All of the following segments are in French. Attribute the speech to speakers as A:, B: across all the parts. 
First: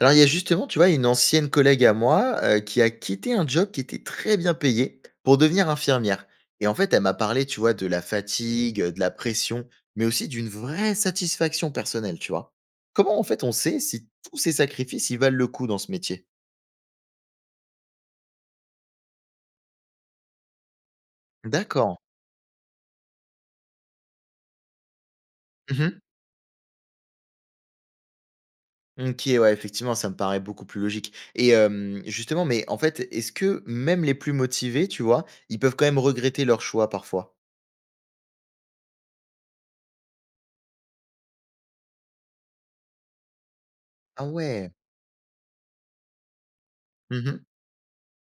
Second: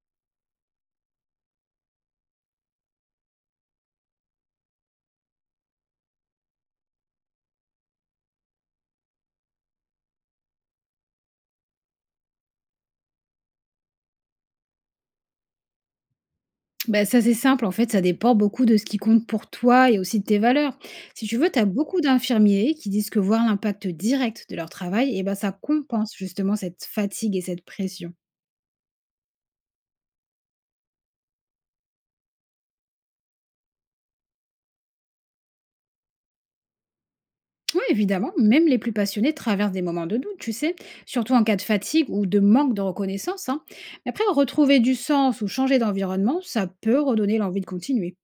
A: Alors, il y a justement, tu vois, une ancienne collègue à moi, qui a quitté un job qui était très bien payé pour devenir infirmière et en fait, elle m'a parlé, tu vois, de la fatigue, de la pression, mais aussi d'une vraie satisfaction personnelle, tu vois? Comment, en fait, on sait si tous ces sacrifices, ils valent le coup dans ce métier?
B: Bah, ça, c'est simple. En fait, ça dépend beaucoup de ce qui compte pour toi et aussi de tes valeurs. Si tu veux, tu as
A: D'accord.
B: beaucoup d'infirmiers qui disent que voir l'impact direct de leur travail, et ben, ça
A: Mmh.
B: compense justement cette fatigue et cette pression.
A: OK, ouais, effectivement, ça me paraît beaucoup plus logique et justement, mais en fait, est-ce que même les plus motivés, tu vois, ils peuvent quand même regretter leur choix parfois?
B: Oui, évidemment, même les plus passionnés traversent des moments de doute, tu sais, surtout en cas de fatigue ou de manque de reconnaissance, hein. Mais après,
A: Ah ouais.
B: retrouver du sens ou changer d'environnement, ça peut redonner
A: Mmh.
B: l'envie de continuer.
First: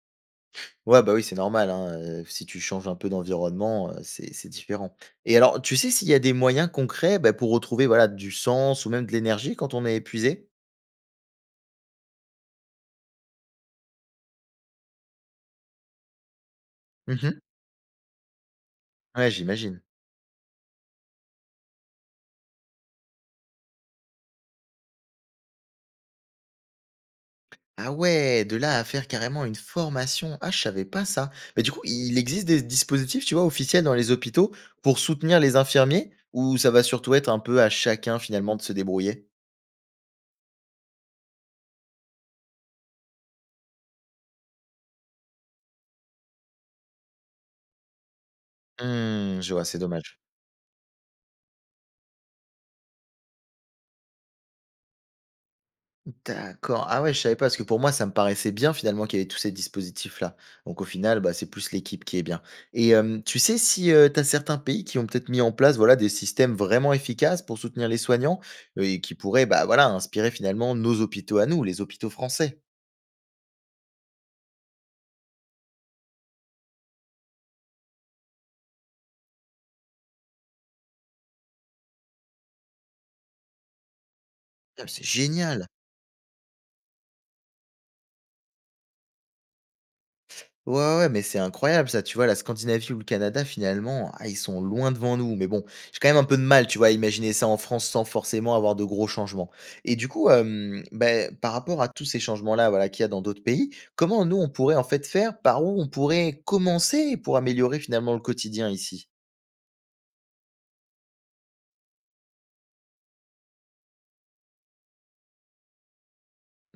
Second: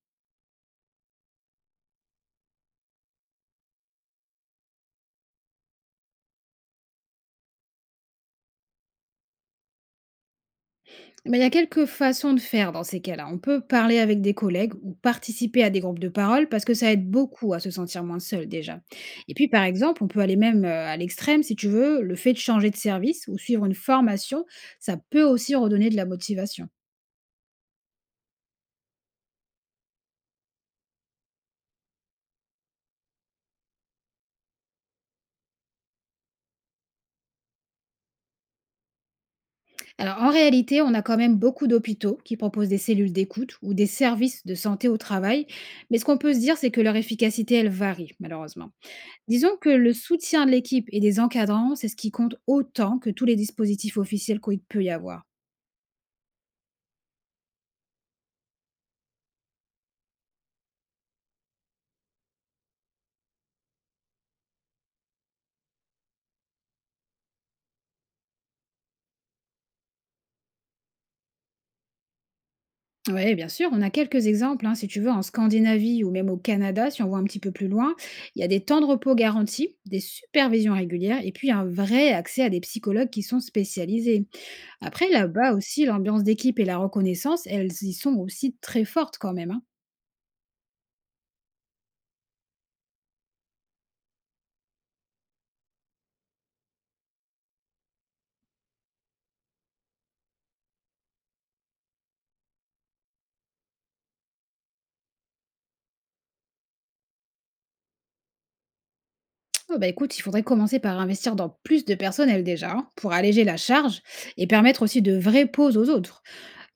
A: Ouais, bah, oui, c'est normal, hein, si tu changes un peu d'environnement, c'est différent et alors, tu sais s'il y a des moyens concrets, bah, pour retrouver, voilà, du sens ou même de l'énergie quand on est épuisé?
B: Bah, il y a quelques façons de faire dans ces cas-là. On peut parler avec des collègues ou participer à des groupes de parole parce que ça aide
A: Mmh.
B: beaucoup à se sentir moins seul déjà.
A: Ouais,
B: Et puis par
A: j'imagine.
B: exemple, on peut aller même à l'extrême si tu veux, le fait de changer de service ou suivre une formation, ça peut aussi redonner de la motivation.
A: Ah ouais, de là à faire carrément une formation. Ah, je savais pas ça. Mais du coup, il existe des dispositifs, tu vois, officiels dans les hôpitaux pour soutenir les infirmiers ou ça va surtout être un peu à chacun finalement de se débrouiller?
B: Alors en réalité, on a quand même beaucoup d'hôpitaux qui proposent des cellules d'écoute ou des services de santé au travail, mais ce qu'on peut se dire c'est que leur efficacité elle varie malheureusement.
A: Mmh, je
B: Disons
A: vois,
B: que
A: c'est
B: le
A: dommage.
B: soutien de l'équipe et des encadrants, c'est ce qui compte autant que tous les dispositifs officiels qu'il peut y avoir.
A: D'accord. Ah ouais, je savais pas, parce que pour moi, ça me paraissait bien finalement qu'il y avait tous ces dispositifs-là. Donc au final, bah, c'est plus l'équipe qui est bien. Et tu sais si tu as certains pays qui ont peut-être mis en place voilà, des systèmes vraiment efficaces pour soutenir les soignants, et qui pourraient bah, voilà, inspirer finalement nos hôpitaux à nous, les hôpitaux français.
B: Oui, bien sûr, on a quelques exemples, hein. Si tu veux, en Scandinavie ou même au Canada, si on voit un petit peu plus loin, il y a des temps de repos garantis, des supervisions régulières et puis un vrai accès à des psychologues qui sont spécialisés.
A: Ah, mais c'est
B: Après, là-bas
A: génial.
B: aussi, l'ambiance d'équipe et la reconnaissance, elles y sont aussi très fortes quand même, hein.
A: Ouais, ouais, ouais, mais c'est incroyable ça, tu vois? La Scandinavie ou le Canada finalement, ah, ils sont loin devant nous, mais bon, j'ai quand même un peu de mal, tu vois, à imaginer ça en France sans forcément avoir de gros changements. Et du coup, beh, par rapport à tous ces changements-là, voilà, qu'il y a dans d'autres pays, comment nous on pourrait en fait faire? Par où on pourrait commencer pour améliorer finalement le quotidien ici?
B: Oh, bah écoute, il faudrait commencer par investir dans plus de personnel déjà, hein, pour alléger la charge et permettre aussi de vraies pauses aux autres.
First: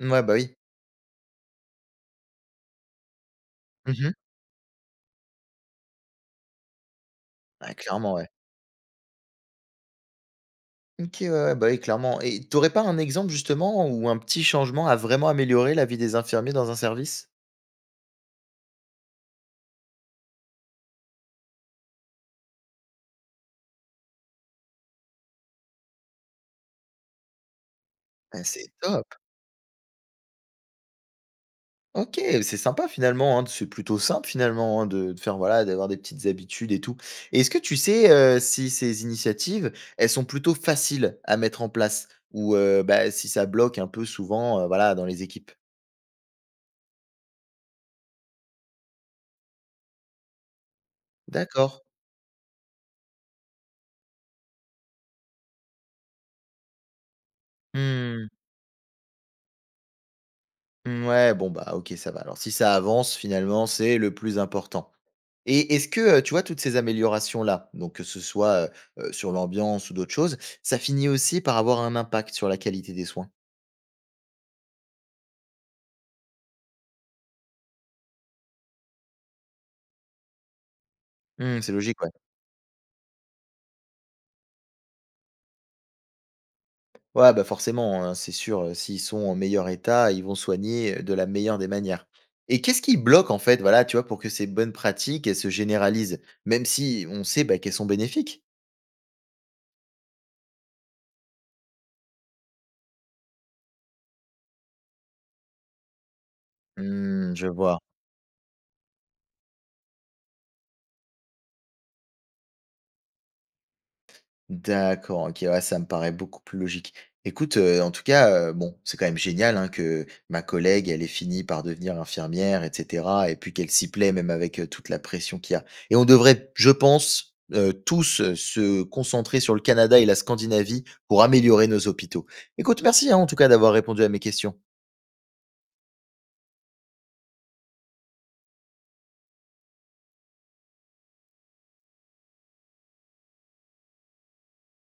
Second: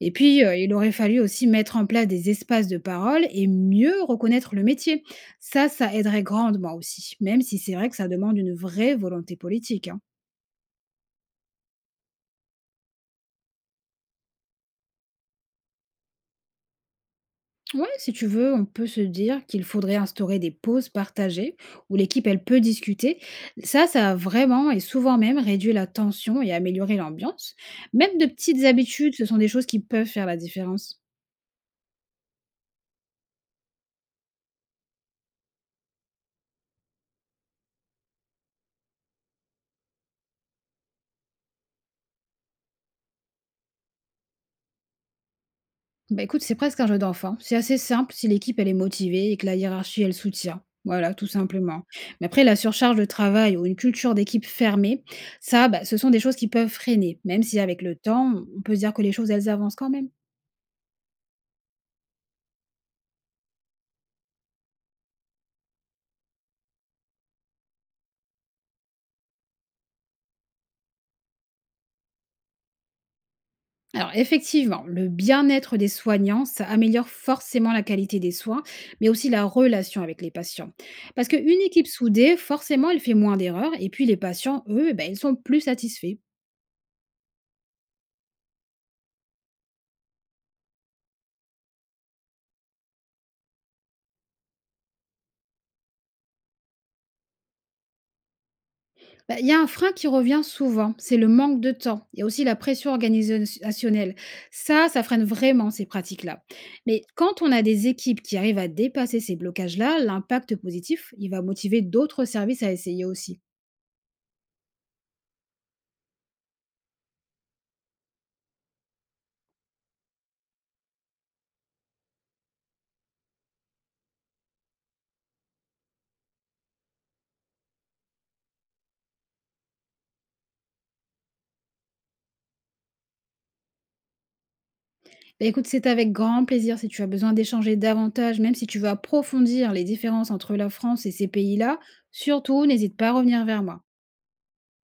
B: Et
A: bah,
B: puis,
A: oui.
B: il aurait fallu aussi mettre en place des espaces de parole et mieux
A: Mmh mh.
B: reconnaître le métier. Ça aiderait grandement aussi, même si
A: Ah,
B: c'est vrai que ça
A: clairement, ouais.
B: demande une vraie volonté politique, hein.
A: OK, ouais, ouais, bah, oui, clairement et t'aurais pas un exemple justement où un petit changement a vraiment amélioré la vie des infirmiers dans un service?
B: Ouais, si tu veux, on peut se dire qu'il faudrait instaurer des pauses partagées où l'équipe, elle peut discuter. Ça a vraiment et souvent même réduit la tension et amélioré l'ambiance. Même de
A: Bah,
B: petites
A: c'est
B: habitudes,
A: top!
B: ce sont des choses qui peuvent faire la différence.
A: OK, c'est sympa finalement, hein, c'est plutôt simple finalement, hein, de faire voilà, d'avoir des petites habitudes et tout. Et est-ce que tu sais, si ces initiatives, elles sont plutôt faciles à mettre en place? Ou, bah, si ça bloque un peu souvent, voilà, dans les équipes?
B: Bah, écoute, c'est presque un jeu d'enfant. C'est assez simple si l'équipe elle est motivée et que la hiérarchie elle soutient. Voilà, tout
A: D'accord.
B: simplement. Mais après, la surcharge de travail ou une culture d'équipe fermée, ça, bah, ce sont des choses qui peuvent freiner, même si avec le
A: Mmh.
B: temps, on peut se dire que les choses, elles avancent quand même.
A: Mmh, ouais, bon, bah, OK, ça va. Alors si ça avance finalement, c'est le plus important. Et est-ce que, tu vois, toutes ces améliorations-là, donc que ce soit, sur l'ambiance ou d'autres choses, ça finit aussi par avoir un impact sur la qualité des soins?
B: Alors, effectivement, le bien-être des soignants, ça améliore forcément la qualité des soins, mais aussi la relation avec les patients. Parce
A: Mmh,
B: qu'une
A: c'est
B: équipe
A: logique, ouais.
B: soudée, forcément, elle fait moins d'erreurs, et puis les patients, eux, bah, ils sont plus satisfaits.
A: Ouais, bah, forcément, hein, c'est sûr, s'ils sont en meilleur état, ils vont soigner, de la meilleure des manières. Et qu'est-ce qui bloque en fait, voilà, tu vois, pour que ces bonnes pratiques, elles se généralisent? Même si on sait, bah, qu'elles sont bénéfiques?
B: Bah, il y a un frein qui revient souvent, c'est le manque de temps. Il y a aussi la pression organisationnelle. Ça freine vraiment ces pratiques-là. Mais
A: Mmh,
B: quand
A: je
B: on a
A: vois.
B: des équipes qui arrivent à dépasser ces blocages-là, l'impact positif, il va motiver d'autres services à essayer aussi.
A: D'accord, OK, ouais, ça me paraît beaucoup plus logique. Écoute, en tout cas, bon, c'est quand même génial, hein, que ma collègue, elle ait fini par devenir infirmière et cetera et puis qu'elle s'y plaît même avec, toute la pression qu'il y a et on devrait, je pense, tous, se concentrer sur le Canada et la Scandinavie pour améliorer nos hôpitaux. Écoute, merci, hein, en tout cas d'avoir répondu à mes questions.
B: Bah, écoute, c'est avec grand plaisir si tu as besoin d'échanger davantage, même si tu veux approfondir les différences entre la France et ces pays-là. Surtout, n'hésite pas à revenir vers moi.